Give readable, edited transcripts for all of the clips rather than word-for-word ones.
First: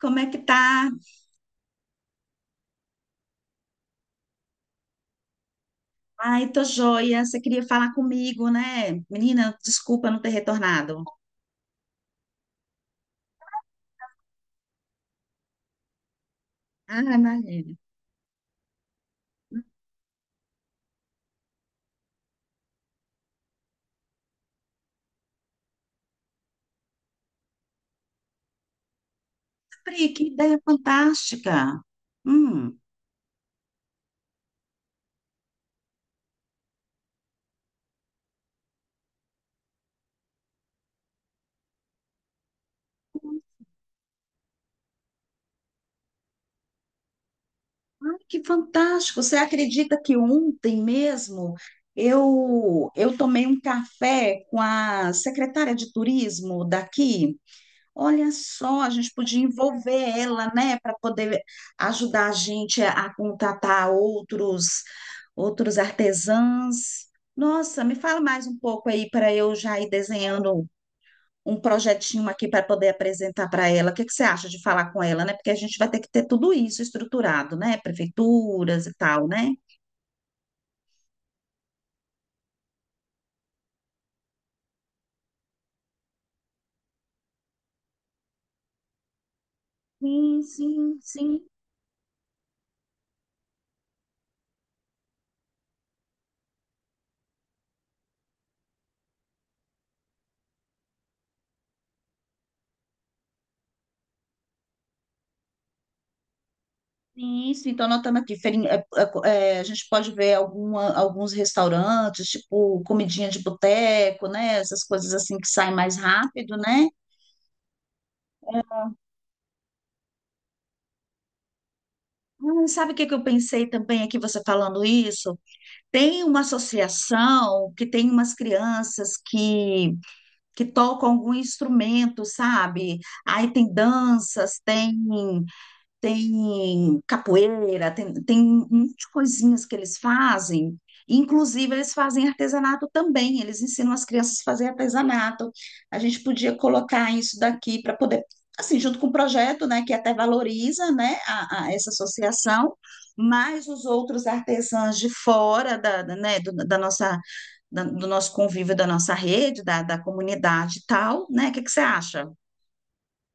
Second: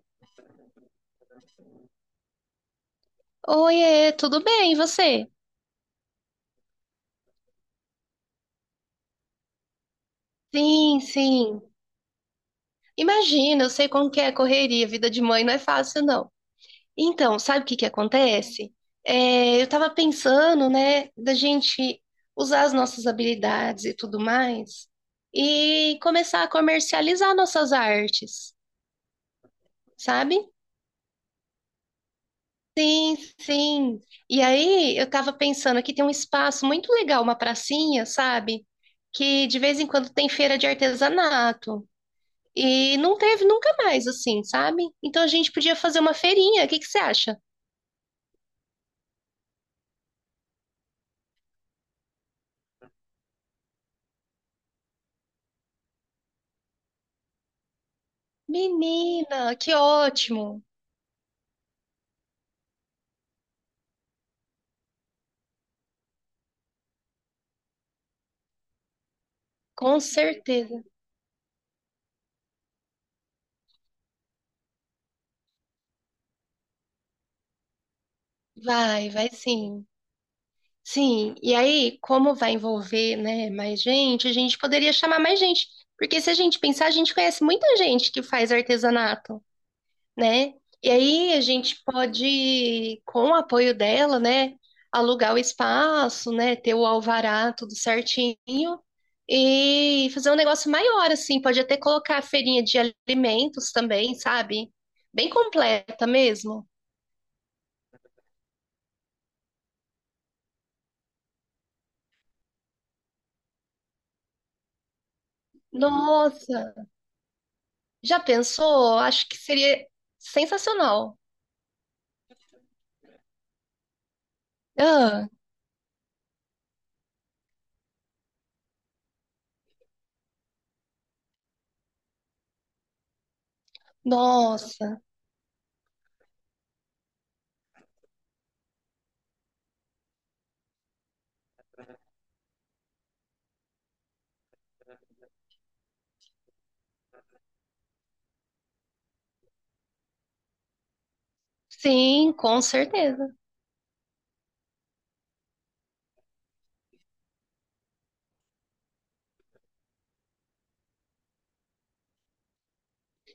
Como é que tá? Oiê, tudo bem, e você? Ai, tô joia. Você queria falar comigo, né? Menina, desculpa não ter Sim, retornado. sim. Imagina, eu sei como que é a correria, vida de mãe não é fácil, não. Ah, Então, sabe o imagina. que que acontece? É, eu tava pensando, né, da gente usar as nossas habilidades e tudo mais e começar a comercializar nossas artes, Pri, que sabe? ideia fantástica. Hum, Sim. E aí, eu tava pensando aqui tem um espaço muito legal, uma pracinha, sabe? Que de vez em quando tem feira de artesanato. E não teve nunca mais, assim, sabe? Então a gente podia fazer uma feirinha. O que que você acha? ai, que fantástico. Você acredita que ontem mesmo eu tomei um café com a secretária de turismo daqui? Olha só, a gente podia Menina, que envolver ela, ótimo! né, para poder ajudar a gente a contratar outros artesãos. Nossa, me fala mais um pouco aí para eu já ir Com desenhando certeza. um projetinho aqui para poder apresentar para ela. O que que você acha de falar com ela, né? Porque a gente vai ter que ter tudo isso estruturado, né? Prefeituras e Vai, tal, vai né? sim. Sim, e aí, como vai envolver, né, mais gente, a gente poderia chamar mais gente. Porque se a gente pensar, a gente conhece muita gente que faz artesanato. Sim, Né? E sim, aí a sim. gente pode, com o apoio dela, né, alugar o espaço, né, ter o alvará tudo certinho e fazer um negócio maior, assim, pode até colocar a feirinha de alimentos também, sabe? Bem completa mesmo. Isso, então anotando aqui, a gente pode ver alguns restaurantes, tipo comidinha de boteco, né? Essas coisas assim que saem mais rápido, Nossa, né? já pensou? Acho que seria sensacional. Sabe o que que eu pensei também aqui, você falando Ah, isso? Tem uma associação que tem umas crianças que tocam algum instrumento, sabe? Aí tem danças, tem. nossa, Tem capoeira, tem, tem um monte de coisinhas que eles fazem. Inclusive, eles fazem artesanato também, eles ensinam as crianças a fazer artesanato. A gente podia colocar isso daqui para poder, assim, junto com o projeto, né, que até valoriza, né, a essa sim, com associação, certeza. mas os outros artesãos de fora né, da nossa, do nosso convívio, da nossa rede, da comunidade e tal, né? O que que você acha?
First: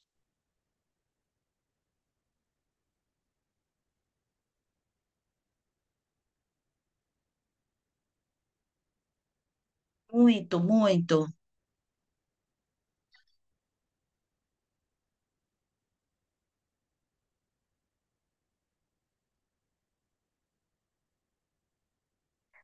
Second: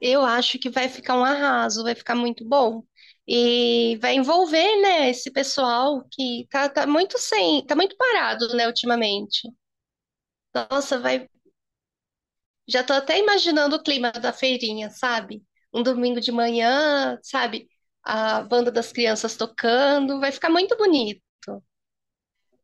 Eu acho que vai ficar um arraso, vai ficar muito bom. E vai envolver, né, esse pessoal que tá, tá muito sem, tá muito parado, né, ultimamente. Muito, Nossa, muito. vai, já tô até imaginando o clima da feirinha, sabe? Um domingo de manhã, sabe? A banda das crianças tocando, vai ficar muito bonito.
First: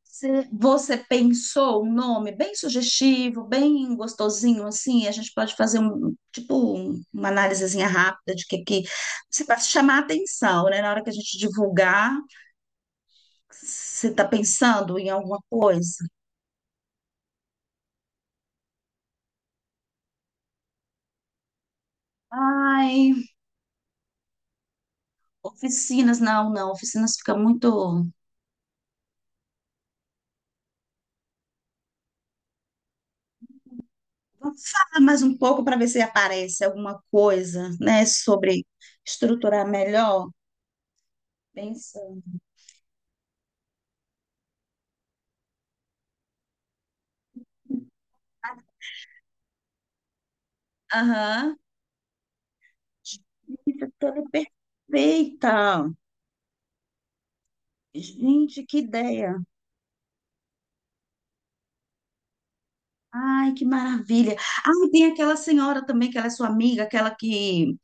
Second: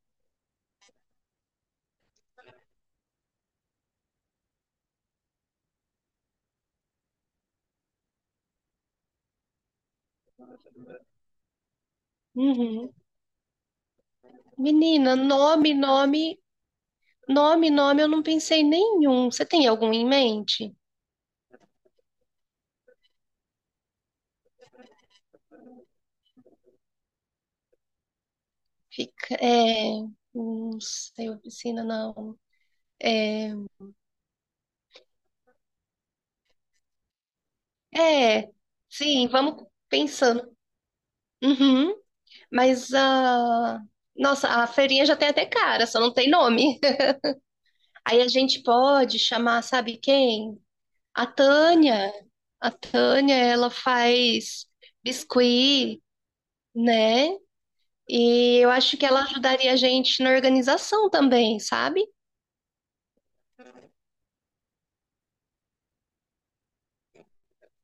Você pensou um nome bem sugestivo, bem gostosinho, assim, a gente pode fazer um, tipo, uma análisezinha rápida de que você para chamar a atenção, né? Na hora que a gente divulgar, Uhum. você está pensando em Menina, alguma nome, coisa? nome, nome, nome, eu não pensei em nenhum. Você tem algum em mente? Ai, oficinas, não, não, oficinas fica muito. Fica, é, não sei, oficina, não. É, Vamos falar mais um pouco para ver se aparece alguma coisa, né, é, sobre sim, vamos estruturar melhor. pensando. Uhum, Pensa. mas a. Nossa, a feirinha já tem até cara, só não tem nome. Aí a gente pode chamar, sabe quem? A Aham. Tânia. A Tânia, ela Gente, tá toda faz perfeita. biscuit, né? E Gente, eu que acho que ela ideia! ajudaria a gente na organização também, sabe? Ai, que maravilha! Ah, e tem aquela senhora também, que ela é sua amiga, aquela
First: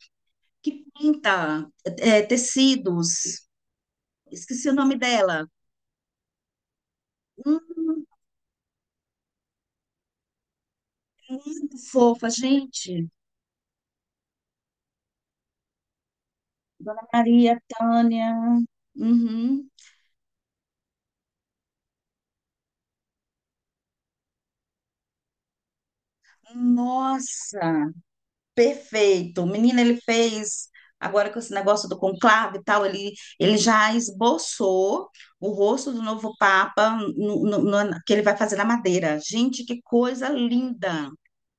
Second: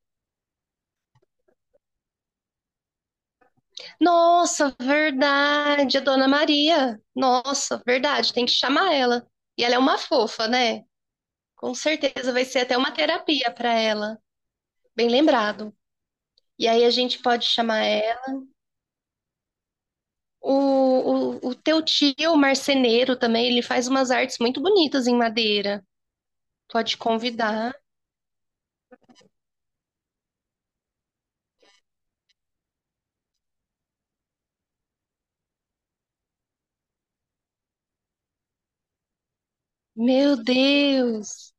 que pinta tecidos. Esqueci o Nossa, nome dela. verdade, a Dona Maria. Hum, Nossa, verdade, tem que chamar ela. E ela é uma fofa, né? Com fofa, certeza vai ser até uma gente. terapia para ela, bem lembrado. E aí a gente pode Maria chamar Tânia. ela. Uhum. O teu tio, o marceneiro também, ele faz umas artes muito bonitas em madeira. Pode convidar. Nossa! Perfeito. Menina, ele fez, agora com esse negócio do conclave e tal, ele já esboçou o rosto do novo Papa que ele vai fazer na Madeira. Gente, que coisa Meu linda! Deus!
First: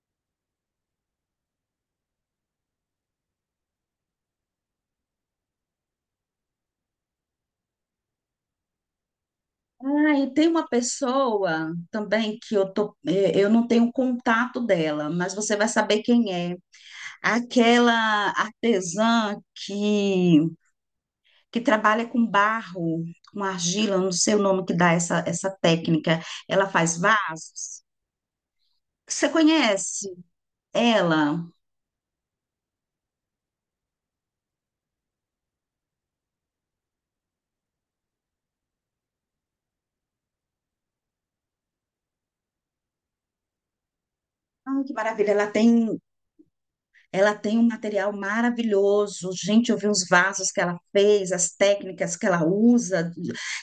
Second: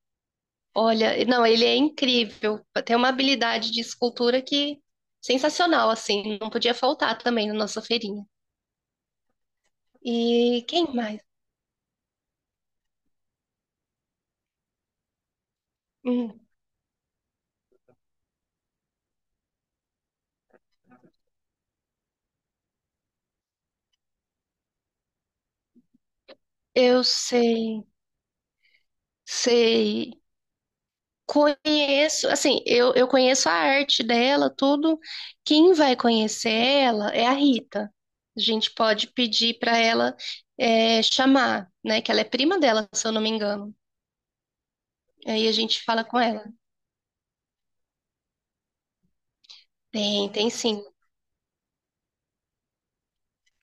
Olha, não, ele é incrível. Tem uma habilidade de escultura que sensacional, assim. Não podia faltar também na nossa feirinha. Ah, e tem E uma quem mais? pessoa também que eu tô, eu não tenho contato dela, mas você vai saber quem Hum, é. Aquela artesã que trabalha com barro, com argila, não sei o nome que dá essa técnica. Ela faz eu vasos. sei, Você conhece sei. ela? Conheço, assim, eu conheço a arte dela, tudo. Quem vai conhecer ela é a Rita. A gente pode pedir para ela é, chamar, né? Que ela é prima dela, se eu não me engano. Ah, que maravilha! Aí a gente fala com ela. Ela tem um material maravilhoso. Gente, eu vi uns Tem, tem vasos que ela sim. fez, as técnicas que ela usa,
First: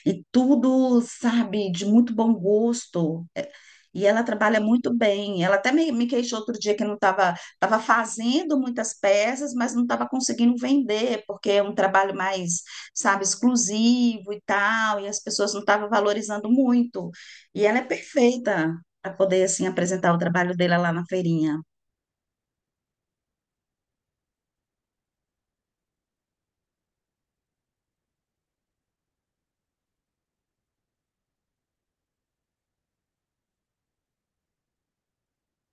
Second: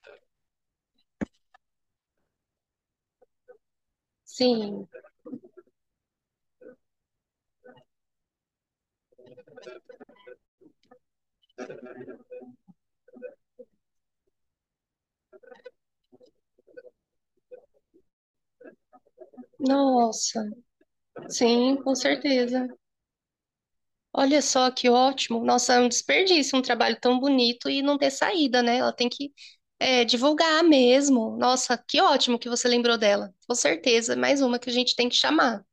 e tudo, sabe, de muito bom gosto. É, e ela trabalha Sim. muito bem. Ela até me queixou outro dia que não estava fazendo muitas peças, mas não estava conseguindo vender, porque é um trabalho mais, sabe, exclusivo e tal, e as pessoas não estavam valorizando muito. E ela é perfeita para poder, assim, apresentar o Nossa, trabalho dela lá na feirinha. sim, com certeza. Olha só que ótimo. Nossa, é um desperdício, um trabalho tão bonito e não ter saída, né? Ela tem que é, divulgar mesmo. Nossa, que ótimo que você lembrou dela. Com certeza, é mais uma que a gente tem que chamar.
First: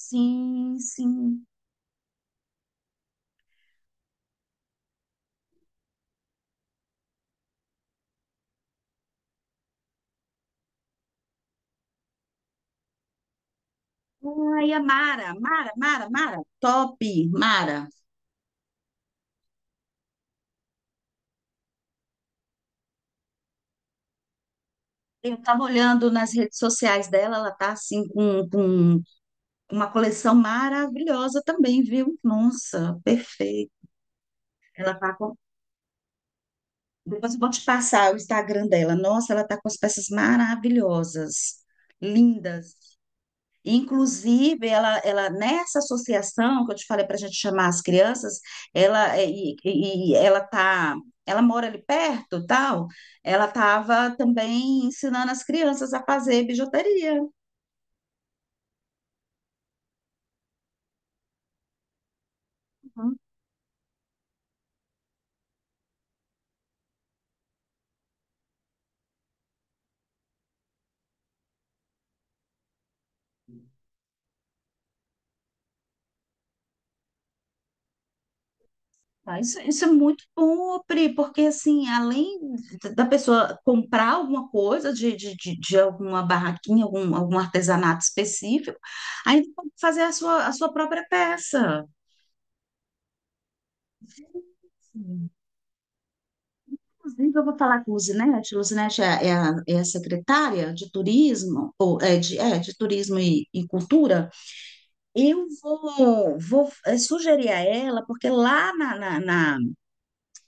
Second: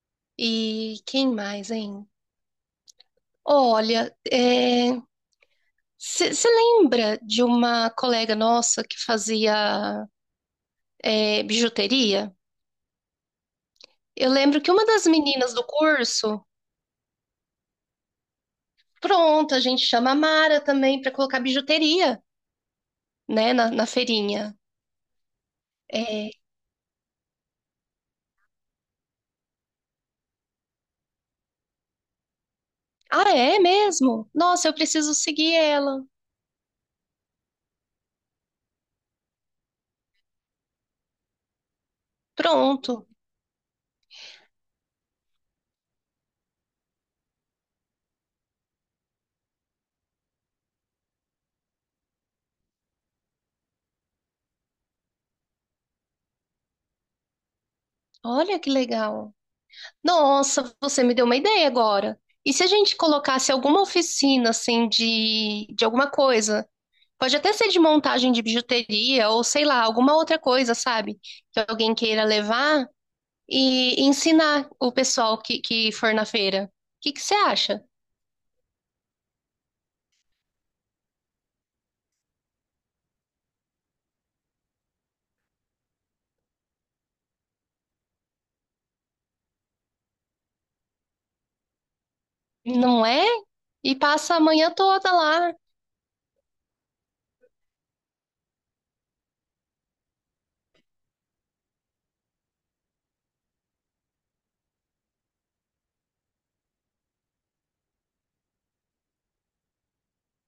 Sim, E quem sim. mais, hein? Olha, você lembra de uma colega nossa que fazia é, bijuteria? Eu lembro que Ai, a uma das Mara, meninas do Mara, Mara, Mara, curso, top, Mara. pronto, a gente chama a Mara também para colocar bijuteria, né, na feirinha. Eu estava olhando É, nas redes sociais dela, ela tá assim com uma coleção maravilhosa também, viu? Nossa, ah, é perfeito. mesmo? Nossa, eu Ela tá preciso com... seguir ela. Depois eu vou te passar o Instagram dela. Nossa, ela tá com as peças maravilhosas, lindas. Pronto. Inclusive, ela nessa associação que eu te falei para a gente chamar as crianças, ela é, e ela tá, ela mora ali perto, tal. Ela estava também ensinando as crianças a fazer bijuteria. Olha que legal. Nossa, você me deu uma ideia agora. E se a gente Uhum. colocasse alguma oficina, assim, de alguma coisa? Pode até ser de montagem de bijuteria ou sei lá, alguma outra coisa, sabe? Que alguém queira levar e ensinar o pessoal que for na feira. O que que você acha? Tá, isso é muito bom, Pri, porque assim, além da pessoa comprar alguma coisa de alguma barraquinha, algum, algum artesanato específico, ainda pode fazer a sua própria peça. Não é? E passa a manhã toda lá. Inclusive, eu vou falar com o Luzinete. Luzinete é, é a secretária de turismo, ou é de turismo e cultura. Eu vou, sugerir a ela, porque lá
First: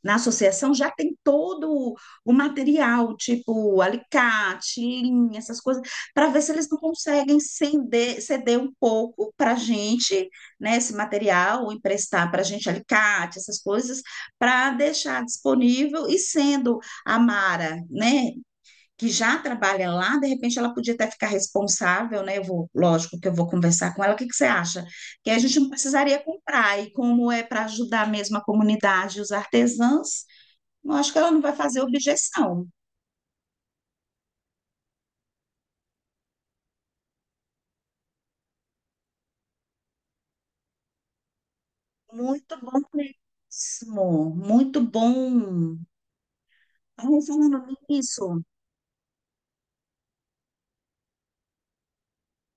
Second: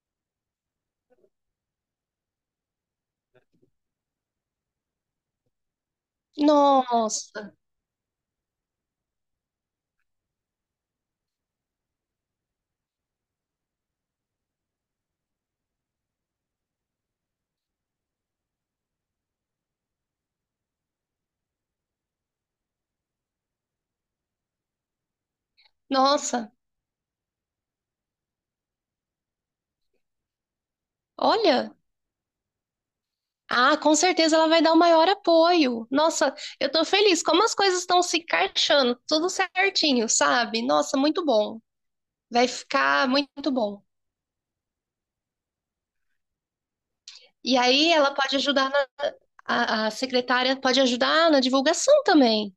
na associação já tem todo o material, tipo alicate, linha, essas coisas, para ver se eles não conseguem Nossa, ceder, ceder um pouco para a gente, né, esse material, ou emprestar para a gente alicate, essas coisas, para deixar disponível. E sendo a Mara, né, que já trabalha lá, de repente ela podia até ficar responsável, né? Eu vou, lógico que eu vou conversar com ela. O que que você acha? Que a gente não precisaria nossa, comprar, e como é para ajudar mesmo a comunidade e os artesãos, eu acho que ela não vai olha. fazer objeção. Ah, com certeza ela vai dar o maior apoio. Nossa, eu tô feliz. Como as coisas estão se encaixando, tudo certinho, sabe? Nossa, muito bom. Vai Muito bom ficar muito bom. mesmo. Muito bom. Ai, E falando aí ela pode nisso. ajudar na, a secretária pode ajudar na divulgação também.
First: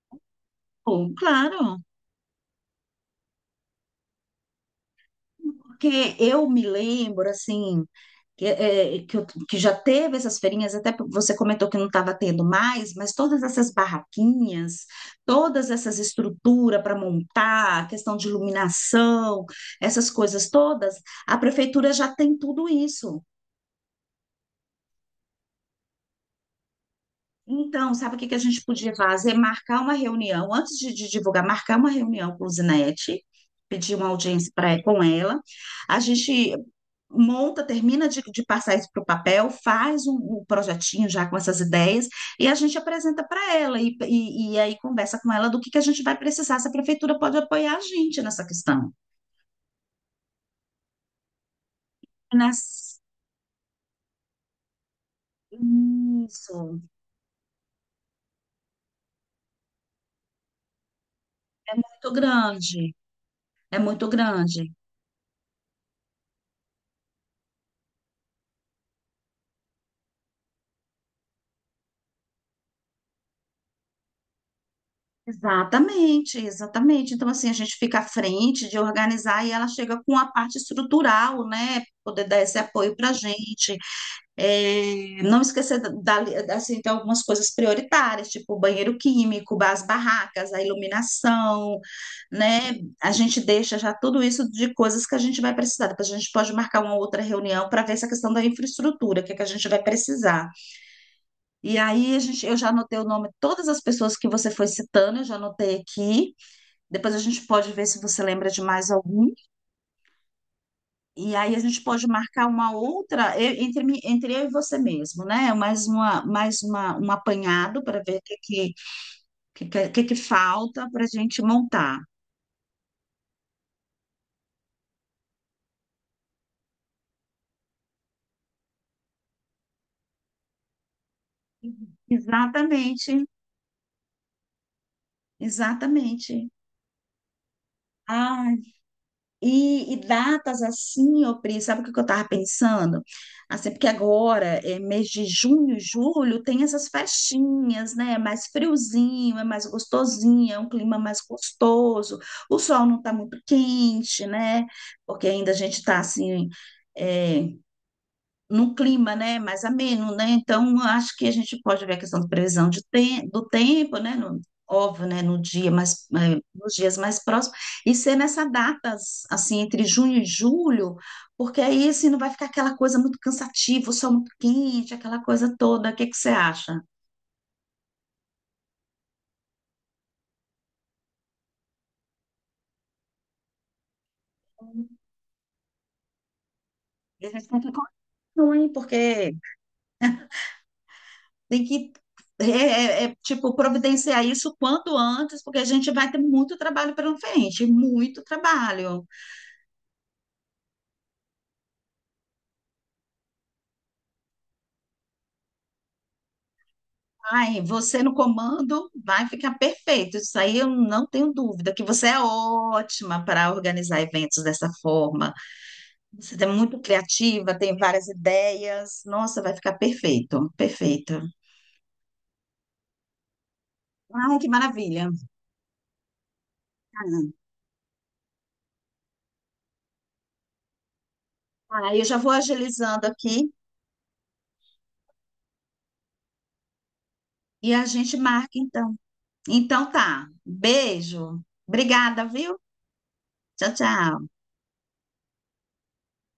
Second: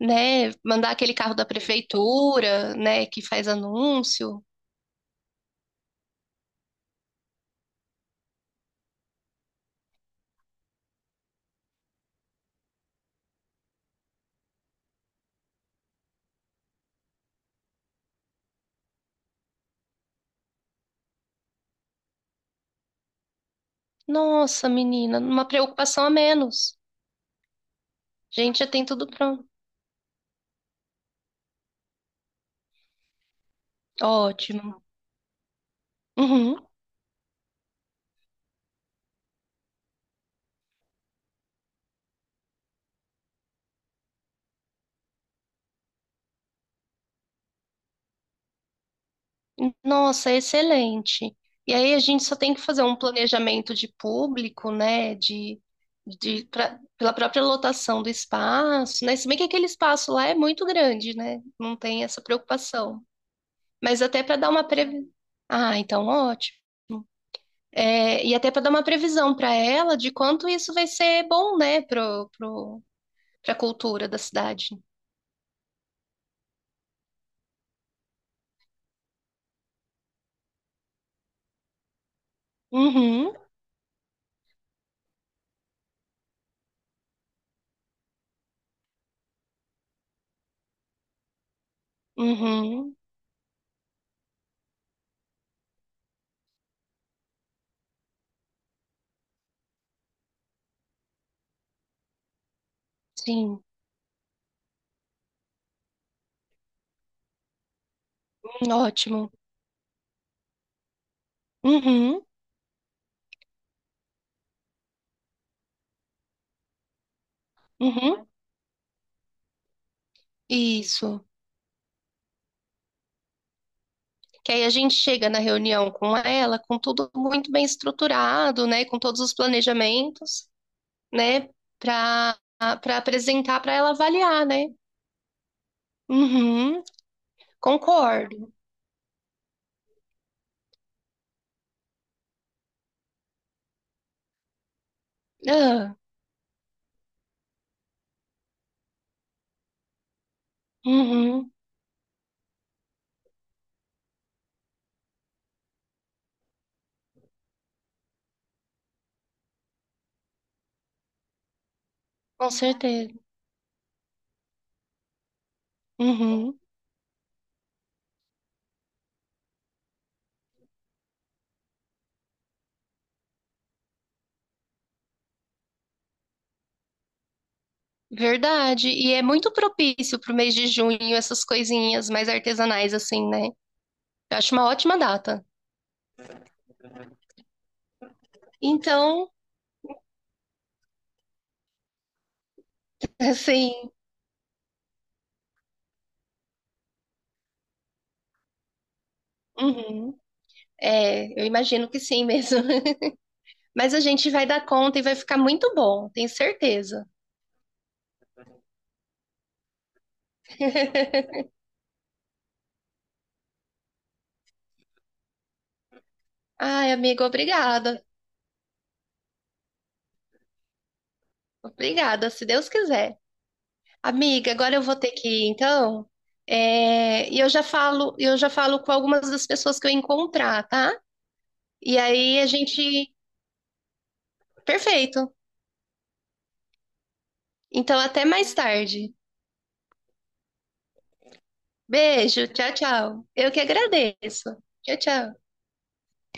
Né? Mandar Pô, aquele carro da claro, prefeitura, né? Que faz anúncio. porque eu me lembro, assim, que, é, que, eu- que já teve essas feirinhas, até você comentou que não estava tendo mais, mas todas essas barraquinhas, todas essas estruturas para montar, questão de iluminação, essas coisas todas, a prefeitura já tem tudo isso. Nossa, menina, uma preocupação a menos. Então, sabe o que que a A gente, gente já tem podia tudo fazer? pronto. Marcar uma reunião, antes de divulgar, marcar uma reunião com o Zinete, pedir uma audiência Ótimo. com ela. A gente Uhum. monta, termina de passar isso para o papel, faz um, um projetinho já com essas ideias e a gente apresenta para ela e aí conversa com ela do que a gente vai precisar, se a prefeitura pode apoiar a gente nessa questão. Nossa, excelente. E aí a gente só tem que fazer um Nas... planejamento de público, né? De pra- Isso, pela própria lotação do espaço, né? Se bem que aquele espaço lá é muito grande, né? é Não tem muito essa grande, preocupação. é Mas muito até para dar uma grande. previ... Ah, então ótimo. É, e até para dar uma previsão para ela de quanto isso vai ser bom, né, para a cultura da cidade. Exatamente, exatamente. Então, assim, a gente fica à frente de organizar e ela chega com a parte estrutural, né? Poder dar esse apoio para a Uhum, gente. É, não esquecer assim, de algumas coisas prioritárias, tipo o banheiro químico, as barracas, a iluminação, né? uhum, A gente deixa já tudo isso de coisas que a gente vai precisar. Depois a gente pode marcar uma outra reunião para ver essa questão da infraestrutura, o que é que a gente vai precisar. E aí, a gente, eu já anotei o nome de sim, todas as pessoas que você foi citando, eu já anotei aqui. Depois a gente pode ver se você lembra de mais algum. ótimo. E aí a gente pode Uhum, marcar uma outra entre eu e você mesmo, né? Mais uma, um apanhado para ver o uhum, que, que falta para a isso. gente montar. Que aí a gente chega na reunião com ela, com tudo muito bem estruturado, né, com todos os planejamentos, né, para para Exatamente, apresentar para ela avaliar, né? exatamente. Uhum, Ah, concordo. e datas assim, ô Pri, sabe o que que eu estava pensando? Assim, porque agora, é, mês de junho, Ah, julho, tem essas festinhas, né? É mais friozinho, é mais gostosinho, é um clima mais uhum, gostoso, o sol não está muito quente, né? Porque ainda a gente está assim, eh, num clima, né, mais ameno, né? Então, acho que a gente pode ver a questão da com previsão certeza. Do tempo, né? Óbvio, né? No dia mais, Uhum. nos dias mais próximos, e ser nessa datas, assim, entre junho e julho, porque aí, assim, não vai ficar aquela coisa muito cansativa, o sol muito quente, aquela coisa toda. O que que você acha? Verdade. E é muito propício pro mês de junho, essas coisinhas mais artesanais, assim, né? Eu acho uma ótima data. E a gente tem que continuar, hein? Então, Porque tem é, tipo, assim, providenciar isso quanto antes, porque a gente vai ter muito trabalho pela frente, muito trabalho. uhum. É, eu imagino que sim mesmo. Mas a gente vai dar conta e vai ficar muito bom, tenho certeza. Ai, você no comando vai ficar perfeito. Isso aí eu não tenho dúvida, que você é ótima para organizar eventos dessa forma. Você é muito Ai, amigo, criativa, tem obrigada. várias ideias. Nossa, vai ficar perfeito, perfeito. Obrigada, se Deus quiser. Ai, que Amiga, agora eu vou maravilha. ter que ir, então. É, e eu já falo com algumas das pessoas que eu encontrar, tá? Ah, E eu já vou aí a agilizando gente. aqui Perfeito. e a Então, gente até marca mais então. tarde. Então tá. Beijo. Obrigada, Beijo, viu? tchau, tchau. Eu que Tchau, tchau. agradeço. Tchau, tchau.